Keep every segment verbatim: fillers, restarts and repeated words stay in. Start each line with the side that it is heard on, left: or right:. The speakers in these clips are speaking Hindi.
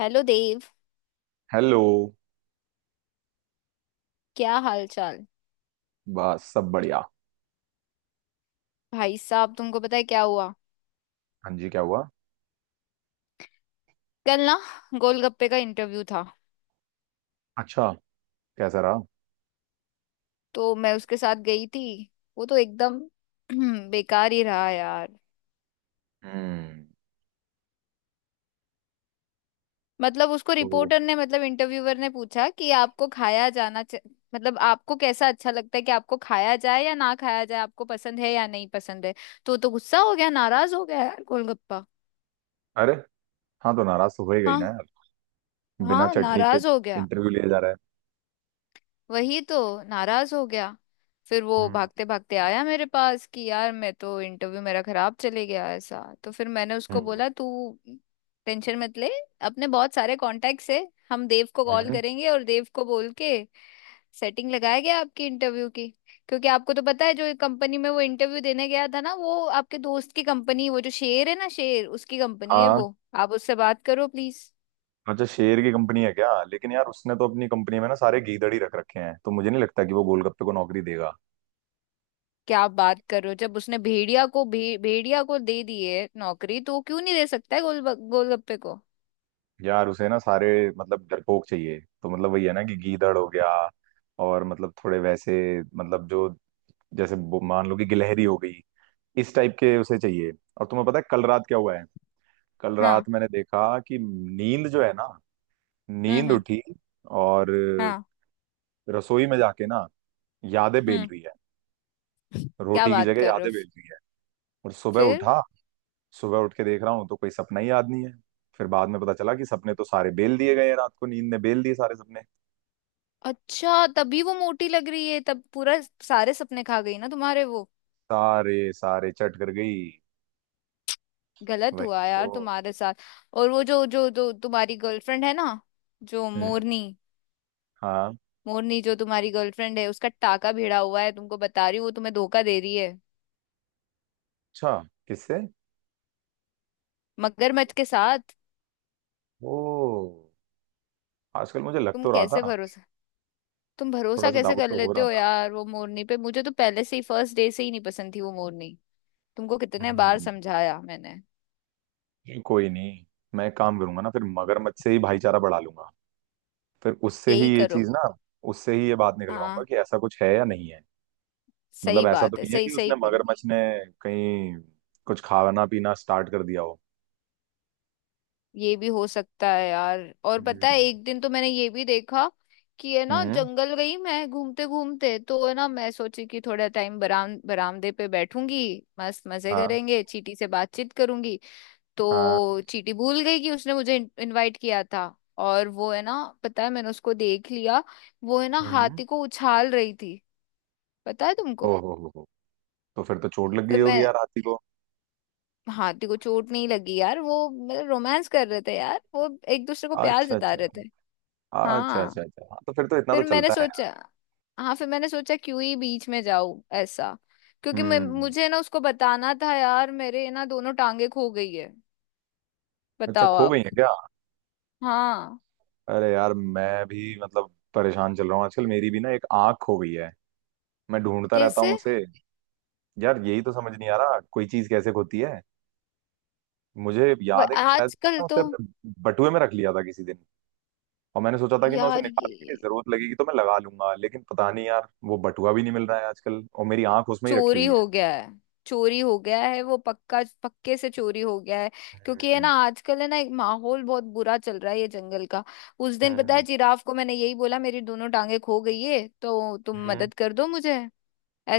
left: हेलो देव।
right: हेलो।
left: क्या हाल चाल।
right: बस सब बढ़िया।
left: भाई साहब, तुमको पता है क्या हुआ?
right: हाँ जी, क्या हुआ?
left: कल ना गोलगप्पे का इंटरव्यू था।
right: अच्छा। कैसा रहा?
left: तो मैं उसके साथ गई थी। वो तो एकदम बेकार ही रहा यार।
right: हम्म।
left: मतलब उसको
right: तो।
left: रिपोर्टर ने, मतलब इंटरव्यूअर ने पूछा कि आपको खाया जाना चा... मतलब आपको कैसा अच्छा लगता है कि आपको खाया जाए या ना खाया जाए, आपको पसंद है या नहीं पसंद है। तो वो तो गुस्सा हो गया, नाराज हो गया यार गोलगप्पा।
right: अरे। हाँ, तो नाराज तो होएगा ही ना
left: हाँ।
right: यार। बिना
left: हाँ,
right: चटनी के
left: नाराज हो गया।
right: इंटरव्यू लिए जा रहा है।
left: वही तो, नाराज हो गया। फिर वो
right: हम्म।
left: भागते भागते आया मेरे पास कि यार मैं तो इंटरव्यू मेरा खराब चले गया ऐसा। तो फिर मैंने उसको
right: हम्म।
left: बोला, तू टेंशन मत ले। अपने बहुत सारे कॉन्टेक्ट्स है। हम देव को कॉल
right: हम्म।
left: करेंगे और देव को बोल के सेटिंग लगाया गया आपकी इंटरव्यू की। क्योंकि आपको तो पता है जो कंपनी में वो इंटरव्यू देने गया था ना, वो आपके दोस्त की कंपनी, वो जो शेर है ना, शेर, उसकी कंपनी है
right: हाँ।
left: वो। आप उससे बात करो प्लीज।
right: अच्छा, शेर की कंपनी है क्या? लेकिन यार उसने तो अपनी कंपनी में ना सारे गीदड़ ही रख रखे हैं, तो मुझे नहीं लगता कि वो गोलगप्पे को नौकरी देगा।
left: क्या बात कर रहे हो, जब उसने भेड़िया को भे, भेड़िया को दे दी है नौकरी, तो वो क्यों नहीं दे सकता है गोल गोलगप्पे को?
right: यार उसे ना सारे मतलब डरपोक चाहिए, तो मतलब वही है ना, कि गीदड़ हो गया। और मतलब थोड़े वैसे, मतलब जो जैसे बो- मान लो कि गिलहरी हो गई। इस टाइप के उसे चाहिए। और तुम्हें पता है कल रात क्या हुआ है? कल
left: हाँ।
right: रात मैंने देखा कि नींद जो है ना,
left: हम्म
right: नींद
left: हम्म
right: उठी। और
left: हाँ।
right: रसोई में जाके ना, यादें बेल
left: हम्म।
right: रही है।
left: क्या
right: रोटी की
left: बात
right: जगह
left: कर रहे
right: यादें
left: हो?
right: बेल रही है। और सुबह
left: फिर?
right: उठा, सुबह उठ के देख रहा हूँ तो कोई सपना ही याद नहीं है। फिर बाद में पता चला कि सपने तो सारे बेल दिए गए हैं, रात को नींद ने बेल दिए सारे सपने।
left: अच्छा, तभी वो मोटी लग रही है, तब पूरा सारे सपने खा गई ना तुम्हारे वो।
right: सारे सारे चट कर गई।
left: गलत
right: वही
left: हुआ
right: तो।
left: यार तुम्हारे साथ। और वो जो जो जो तुम्हारी गर्लफ्रेंड है ना, जो
right: हम्म।
left: मोरनी।
right: हाँ।
left: मोरनी जो तुम्हारी गर्लफ्रेंड है उसका टाका भिड़ा हुआ है, तुमको बता रही हूँ। वो तुम्हें धोखा दे रही है।
right: अच्छा। किससे?
left: मगरमच्छ के साथ।
right: ओ। आजकल मुझे लग
left: तुम
right: तो रहा
left: कैसे
right: था।
left: भरोसा तुम
right: थोड़ा
left: भरोसा
right: सा
left: कैसे
right: डाउट
left: कर
right: तो हो
left: लेते
right: रहा
left: हो
right: था।
left: यार वो मोरनी पे? मुझे तो पहले से ही, फर्स्ट डे से ही नहीं पसंद थी वो मोरनी। तुमको कितने बार
right: हम्म।
left: समझाया मैंने।
right: कोई नहीं। मैं एक काम करूंगा ना, फिर मगरमच्छ से ही भाईचारा बढ़ा लूंगा। फिर उससे
left: यही
right: ही ये
left: करो।
right: चीज ना, उससे ही ये बात निकलवाऊंगा
left: हाँ।
right: कि ऐसा कुछ है या नहीं है। मतलब
left: सही
right: ऐसा तो
left: बात है,
right: नहीं है
left: सही
right: कि उसने,
left: सही करो।
right: मगरमच्छ ने कहीं कुछ खाना पीना स्टार्ट कर दिया हो।
left: ये भी हो सकता है यार। और पता है
right: हम्म।
left: एक दिन तो मैंने ये भी देखा कि है ना,
right: हम्म।
left: जंगल गई मैं घूमते घूमते, तो है ना मैं सोची कि थोड़ा टाइम बराम बरामदे पे बैठूंगी। मस्त मजे
right: हाँ।
left: करेंगे, चींटी से बातचीत करूंगी।
right: हाँ।
left: तो चीटी भूल गई कि उसने मुझे इनवाइट किया था। और वो है ना, पता है मैंने उसको देख लिया, वो है ना
right: हम्म।
left: हाथी को उछाल रही थी। पता है तुमको?
right: ओहो हो हो। तो फिर तो चोट लग
left: फिर
right: गई होगी
left: मैं,
right: यार हाथी को।
left: हाथी को चोट नहीं लगी यार। वो मतलब रोमांस कर रहे थे यार वो, एक दूसरे को प्यार
right: अच्छा,
left: जता
right: अच्छा,
left: रहे थे।
right: अच्छा,
left: हाँ।
right: अच्छा, अच्छा, हाँ, तो फिर तो इतना तो
left: फिर मैंने
right: चलता है।
left: सोचा, हाँ फिर मैंने सोचा क्यों ही बीच में जाऊं ऐसा। क्योंकि मैं
right: हम्म।
left: मुझे ना उसको बताना था यार, मेरे ना दोनों टांगे खो गई है।
right: अच्छा,
left: बताओ
right: खो
left: आप।
right: गई है क्या?
left: हाँ।
right: अरे यार मैं भी मतलब परेशान चल रहा हूँ आजकल, मेरी भी ना एक आंख खो गई है। मैं ढूंढता रहता
left: कैसे?
right: हूँ उसे। यार यही तो समझ नहीं आ रहा, कोई चीज कैसे होती है। मुझे
left: वो
right: याद है कि शायद
left: आजकल
right: ना,
left: तो,
right: उसे अपने बटुए में रख लिया था किसी दिन। और मैंने सोचा था कि मैं उसे
left: यार ये
right: निकाल के, जरूरत लगेगी तो मैं लगा लूंगा, लेकिन पता नहीं यार वो बटुआ भी नहीं मिल रहा है आजकल, और मेरी आंख उसमें ही रखी
left: चोरी
right: हुई
left: हो
right: है।
left: गया है। चोरी हो गया है वो, पक्का पक्के से चोरी हो गया है। क्योंकि है ना
right: हम्म।
left: आजकल है ना एक माहौल बहुत बुरा चल रहा है ये जंगल का। उस दिन पता है
right: हम्म।
left: जिराफ को मैंने यही बोला, मेरी दोनों टांगे खो गई है तो तुम
right: हम्म।
left: मदद कर दो मुझे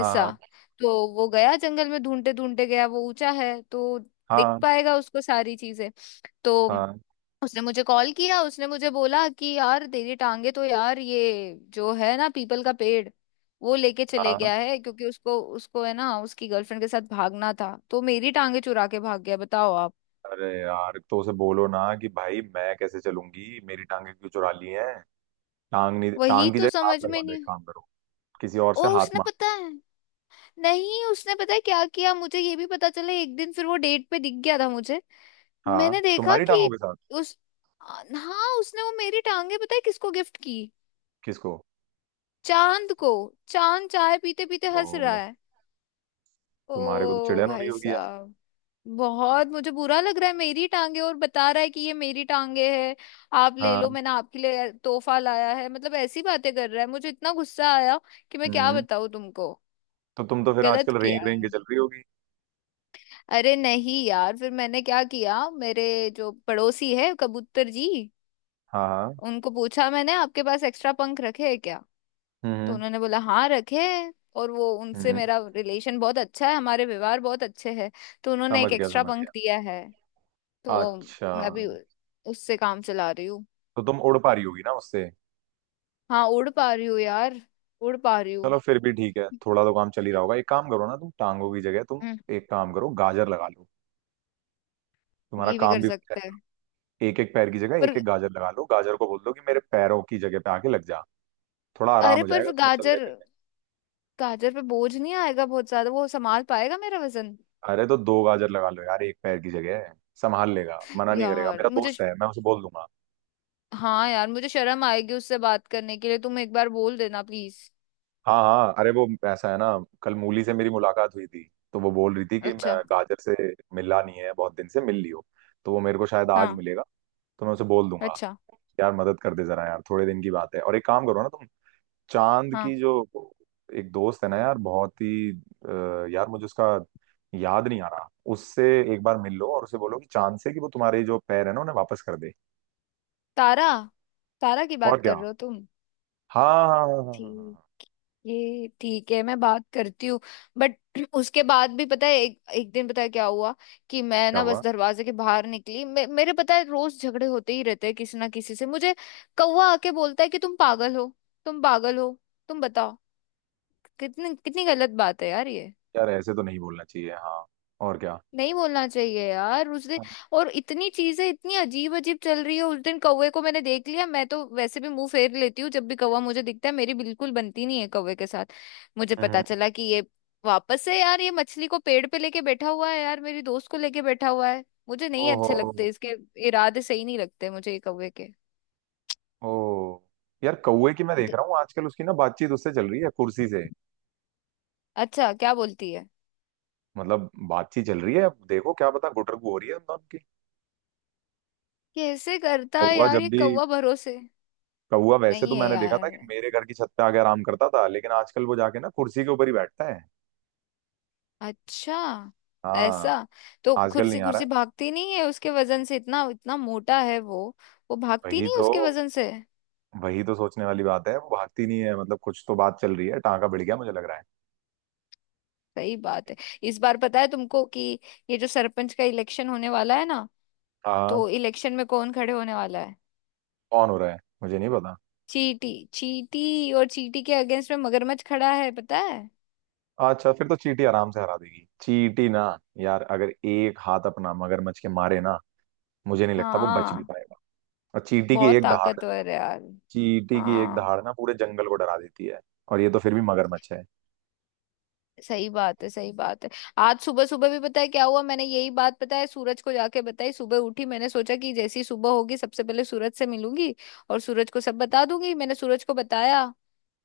left: ऐसा। तो वो गया, जंगल में ढूंढते ढूंढते गया। वो ऊंचा है तो दिख
right: हाँ।
left: पाएगा उसको सारी चीजें। तो
right: हाँ।
left: उसने मुझे कॉल किया, उसने मुझे बोला कि यार तेरी टांगे तो यार ये जो है ना पीपल का पेड़, वो लेके चले
right: हाँ।
left: गया है। क्योंकि उसको उसको है ना, उसकी गर्लफ्रेंड के साथ भागना था, तो मेरी टांगे चुरा के भाग गया। बताओ आप।
right: अरे यार तो उसे बोलो ना कि भाई, मैं कैसे चलूंगी, मेरी टांगे क्यों चुरा ली हैं। टांग नहीं,
left: वही
right: टांग की
left: तो
right: जगह हाथ
left: समझ
right: लगवा
left: में
right: लो, एक
left: नहीं।
right: काम करो। किसी और से
left: और
right: हाथ
left: उसने
right: मांग।
left: पता है, नहीं उसने पता है क्या किया, मुझे ये भी पता चला। एक दिन फिर वो डेट पे दिख गया था मुझे।
right: हाँ,
left: मैंने देखा
right: तुम्हारी
left: कि
right: टांगों के साथ?
left: उस आ, हाँ उसने वो मेरी टांगे पता है किसको गिफ्ट की?
right: किसको?
left: चांद को। चांद चाय पीते पीते हंस रहा
right: ओ।
left: है।
right: तुम्हारे को तो
left: ओ
right: चिड़न हो रही
left: भाई
right: होगी यार।
left: साहब। बहुत मुझे बुरा लग रहा है, मेरी टांगे और बता रहा है कि ये मेरी टांगे है, आप ले
right: हाँ।
left: लो, मैंने आपके लिए तोहफा लाया है, मतलब ऐसी बातें कर रहा है। मुझे इतना गुस्सा आया कि मैं क्या
right: हम्म।
left: बताऊं तुमको।
right: तो तुम तो फिर
left: गलत
right: आजकल
left: किया
right: रेंग रेंग के
left: है।
right: चल रही होगी।
left: अरे नहीं यार, फिर मैंने क्या किया, मेरे जो पड़ोसी है कबूतर जी,
right: हाँ। हाँ।
left: उनको पूछा मैंने, आपके पास एक्स्ट्रा पंख रखे हैं क्या? तो
right: हम्म।
left: उन्होंने बोला हाँ रखे हैं, और वो उनसे
right: हम्म।
left: मेरा रिलेशन बहुत अच्छा है, हमारे व्यवहार बहुत अच्छे हैं। तो उन्होंने
right: समझ
left: एक
right: गया,
left: एक्स्ट्रा
right: समझ गया।
left: पंख दिया है। तो
right: अच्छा।
left: मैं भी उससे काम चला रही हूँ।
right: तो तुम उड़ पा रही होगी ना उससे?
left: हाँ, उड़ पा रही हूँ यार, उड़ पा रही हूँ।
right: चलो फिर भी ठीक है, थोड़ा तो काम चल ही रहा होगा, एक काम करो ना तुम, टांगों की जगह तुम
left: हम्म।
right: एक काम करो, गाजर लगा लो। तुम्हारा
left: ये भी
right: काम
left: कर
right: भी हो
left: सकते हैं।
right: जाएगा। एक एक पैर की जगह
left: पर
right: एक एक गाजर लगा लो, गाजर को बोल दो कि मेरे पैरों की जगह पे आके लग जा। थोड़ा आराम
left: अरे
right: हो
left: पर
right: जाएगा
left: फिर
right: तुम्हें चलने
left: गाजर,
right: फिरने
left: गाजर पे बोझ नहीं आएगा बहुत ज्यादा? वो संभाल पाएगा मेरा वजन?
right: में। अरे तो दो गाजर लगा लो यार, एक पैर की जगह। संभाल लेगा, मना नहीं करेगा,
left: यार
right: मेरा
left: मुझे
right: दोस्त है, मैं उसे बोल दूंगा।
left: हाँ यार, मुझे शर्म आएगी उससे बात करने के लिए, तुम एक बार बोल देना प्लीज।
right: हाँ हाँ, अरे वो ऐसा है ना, कल मूली से मेरी मुलाकात हुई थी। तो वो बोल रही थी कि मैं
left: अच्छा।
right: गाजर से मिला नहीं है बहुत दिन से, मिल लियो। तो वो मेरे को शायद आज
left: हाँ।
right: मिलेगा। तो मैं उसे बोल दूंगा।
left: अच्छा।
right: यार मदद कर दे जरा, यार थोड़े दिन की बात है, और एक काम करो ना तुम। चांद
left: हाँ।
right: की जो एक दोस्त है ना यार, बहुत ही अ, यार मुझे उसका याद नहीं आ रहा। उससे एक बार मिल लो, और उसे बोलो, कि चांद से, कि वो तुम्हारे जो पैर है ना उन्हें वापस कर दे।
left: तारा। तारा की
right: और
left: बात
right: क्या?
left: कर रहे हो तुम?
right: हाँ, हाँ, हाँ, हाँ, हाँ, हाँ, हाँ।
left: ठीक,
right: हाँ,
left: ये ठीक है, मैं बात करती हूँ। बट उसके बाद भी पता है एक, एक दिन पता है क्या हुआ, कि मैं
right: क्या
left: ना
right: हुआ?
left: बस दरवाजे के बाहर निकली। मे, मेरे पता है रोज झगड़े होते ही रहते हैं किसी ना किसी से मुझे। कौवा आके बोलता है कि तुम पागल हो, तुम पागल हो। तुम बताओ, कितनी कितनी गलत बात है यार ये।
right: यार ऐसे तो नहीं बोलना चाहिए, हाँ। और क्या।
left: नहीं बोलना चाहिए यार। उस दिन और इतनी चीजें इतनी अजीब अजीब चल रही है। उस दिन कौवे को मैंने देख लिया, मैं तो वैसे भी मुंह फेर लेती हूँ जब भी कौवा मुझे दिखता है, मेरी बिल्कुल बनती नहीं है कौवे के साथ। मुझे
right: हम्म।
left: पता चला कि ये वापस से यार ये मछली को पेड़ पे लेके बैठा हुआ है, यार मेरी दोस्त को लेके बैठा हुआ है। मुझे नहीं अच्छे
right: ओहो।
left: लगते इसके, इरादे सही नहीं लगते मुझे ये कौवे के।
right: ओ। यार कौवे की, मैं देख
left: दे-
right: रहा हूँ आजकल उसकी ना बातचीत उससे चल रही है कुर्सी से।
left: अच्छा, क्या बोलती है?
right: मतलब बातचीत चल रही है, अब देखो क्या पता गुटरगू हो रही है उन दोनों की।
left: कैसे करता है
right: कौवा
left: यार
right: जब
left: ये
right: भी
left: कौवा? भरोसे
right: कौवा वैसे
left: नहीं
right: तो
left: है
right: मैंने देखा था
left: यार।
right: कि मेरे घर की छत पे आके आराम करता था, लेकिन आजकल वो जाके ना कुर्सी के ऊपर ही बैठता है।
left: अच्छा,
right: हाँ।
left: ऐसा? तो
right: आजकल
left: कुर्सी
right: नहीं आ रहा
left: कुर्सी
right: है।
left: भागती नहीं है उसके वजन से? इतना इतना मोटा है वो। वो भागती
right: वही
left: नहीं है
right: तो।
left: उसके वजन से।
right: वही तो सोचने वाली बात है, वो भागती नहीं है, मतलब कुछ तो बात चल रही है, टांका भिड़ गया मुझे लग रहा है।
left: सही बात है। इस बार पता है तुमको कि ये जो सरपंच का इलेक्शन होने वाला है ना,
right: हाँ।
left: तो इलेक्शन में कौन खड़े होने वाला है?
right: कौन हो रहा है, मुझे नहीं पता।
left: चींटी। चींटी और चींटी के अगेंस्ट में मगरमच्छ खड़ा है, पता है।
right: अच्छा, फिर तो चींटी आराम से हरा देगी, चींटी ना। यार अगर एक हाथ अपना मगरमच्छ के मारे ना, मुझे नहीं लगता वो बच भी
left: हाँ।
right: पाएगा। और चींटी की
left: बहुत
right: एक दहाड़
left: ताकतवर है यार।
right: चींटी की एक
left: हाँ।
right: दहाड़ ना पूरे जंगल को डरा देती है। और ये तो फिर भी मगरमच्छ है।
left: सही बात है, सही बात है। आज सुबह सुबह भी पता है क्या हुआ, मैंने यही बात पता है सूरज को जाके बताई। सुबह उठी, मैंने सोचा कि जैसी सुबह होगी सबसे पहले सूरज से मिलूंगी और सूरज को सब बता दूंगी। मैंने सूरज को बताया।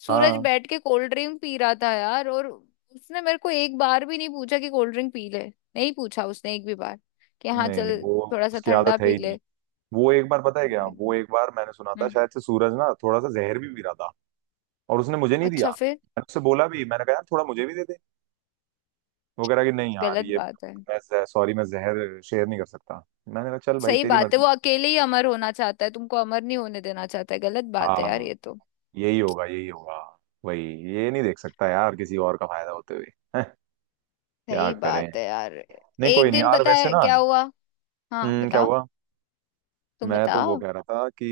left: सूरज
right: हाँ।
left: बैठ के कोल्ड ड्रिंक पी रहा था यार, और उसने मेरे को एक बार भी नहीं पूछा कि कोल्ड ड्रिंक पी ले। नहीं पूछा उसने एक भी बार कि हाँ
right: नहीं नहीं,
left: चल
right: वो
left: थोड़ा सा
right: उसकी
left: ठंडा
right: आदत है
left: पी
right: ही नहीं।
left: ले।
right: वो एक बार पता है क्या वो
left: हम्म।
right: एक बार मैंने सुना था शायद से, सूरज ना थोड़ा सा जहर भी पी रहा था। और उसने मुझे नहीं दिया,
left: अच्छा, फिर?
right: मैंने उससे बोला भी, मैंने कहा यार थोड़ा मुझे भी दे दे। वो कह रहा कि नहीं यार,
left: गलत
right: ये
left: बात है।
right: मैं सॉरी, मैं जहर शेयर नहीं कर सकता, मैंने कहा चल भाई
left: सही
right: तेरी
left: बात है,
right: मर्जी।
left: वो अकेले ही अमर होना चाहता है, तुमको अमर नहीं होने देना चाहता है। गलत बात है यार
right: हाँ।
left: ये तो।
right: यही होगा, यही होगा। वही। ये नहीं देख सकता यार किसी और का फायदा होते हुए। हैं, क्या
left: सही
right: करें।
left: बात है यार।
right: नहीं
left: एक
right: कोई नहीं
left: दिन
right: यार,
left: पता
right: वैसे
left: है
right: ना,
left: क्या हुआ। हाँ
right: हम्म, क्या
left: बताओ।
right: हुआ?
left: तुम
right: मैं तो वो
left: बताओ।
right: कह रहा था कि,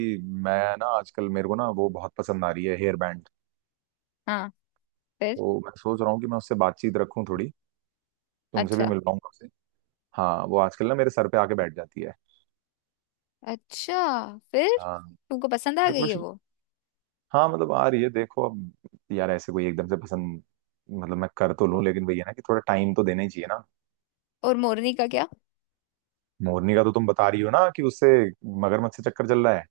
right: मैं ना आजकल मेरे को ना वो बहुत पसंद आ रही है हेयर बैंड।
left: हाँ। फिर?
right: तो मैं सोच रहा हूँ कि मैं उससे बातचीत रखूं थोड़ी। तुमसे भी
left: अच्छा।
right: मिल पाऊंगा उससे। हाँ, वो आजकल ना मेरे सर पे आके बैठ जाती है।
left: अच्छा, फिर
right: हाँ।
left: तुमको पसंद आ
right: फिर
left: गई है
right: कुछ।
left: वो?
right: हाँ मतलब, आ रही है देखो अब। यार ऐसे कोई एकदम से पसंद। मतलब मैं कर तो लूं, लेकिन भैया ना कि थोड़ा टाइम तो देना ही चाहिए ना।
left: और मोरनी का क्या?
right: मोरनी का तो तुम बता रही हो ना कि उससे, मगरमच्छ से चक्कर चल रहा है।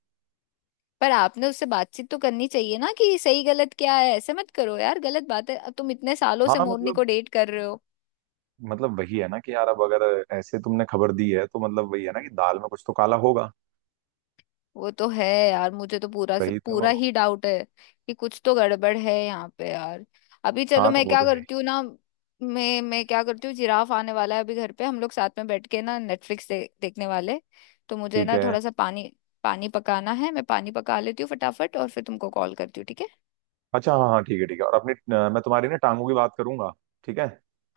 left: पर आपने उससे बातचीत तो करनी चाहिए ना कि सही गलत क्या है, ऐसे मत करो यार, गलत बात है। अब तुम इतने सालों से
right: हाँ
left: मोरनी
right: मतलब
left: को डेट कर रहे हो।
right: मतलब वही है ना कि यार, अब अगर ऐसे तुमने खबर दी है तो, मतलब वही है ना कि दाल में कुछ तो काला होगा।
left: वो तो है, यार मुझे तो पूरा से
right: वही तो।
left: पूरा ही डाउट है कि कुछ तो गड़बड़ है यहाँ पे यार। अभी चलो,
right: हाँ, तो
left: मैं
right: वो
left: क्या
right: तो है
left: करती
right: ही।
left: हूँ ना, मैं मैं क्या करती हूँ, जिराफ आने वाला है अभी घर पे, हम लोग साथ में बैठ के ना नेटफ्लिक्स दे, देखने वाले। तो मुझे
right: ठीक
left: ना
right: है।
left: थोड़ा सा पानी, पानी पकाना है, मैं पानी पका लेती हूँ फटाफट और फिर तुमको कॉल करती हूँ, ठीक है?
right: अच्छा, हाँ हाँ, ठीक है ठीक है, और अपनी अ, मैं तुम्हारी ना टांगों की बात करूंगा। ठीक है।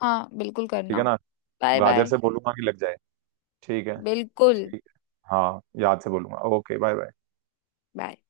left: हाँ, बिल्कुल
right: ठीक
left: करना।
right: है ना।
left: बाय
right: गाजर
left: बाय।
right: से बोलूंगा कि लग जाए। ठीक है।
left: बिल्कुल।
right: ठीक है। हाँ, याद से बोलूंगा, ओके, बाय बाय।
left: बाय।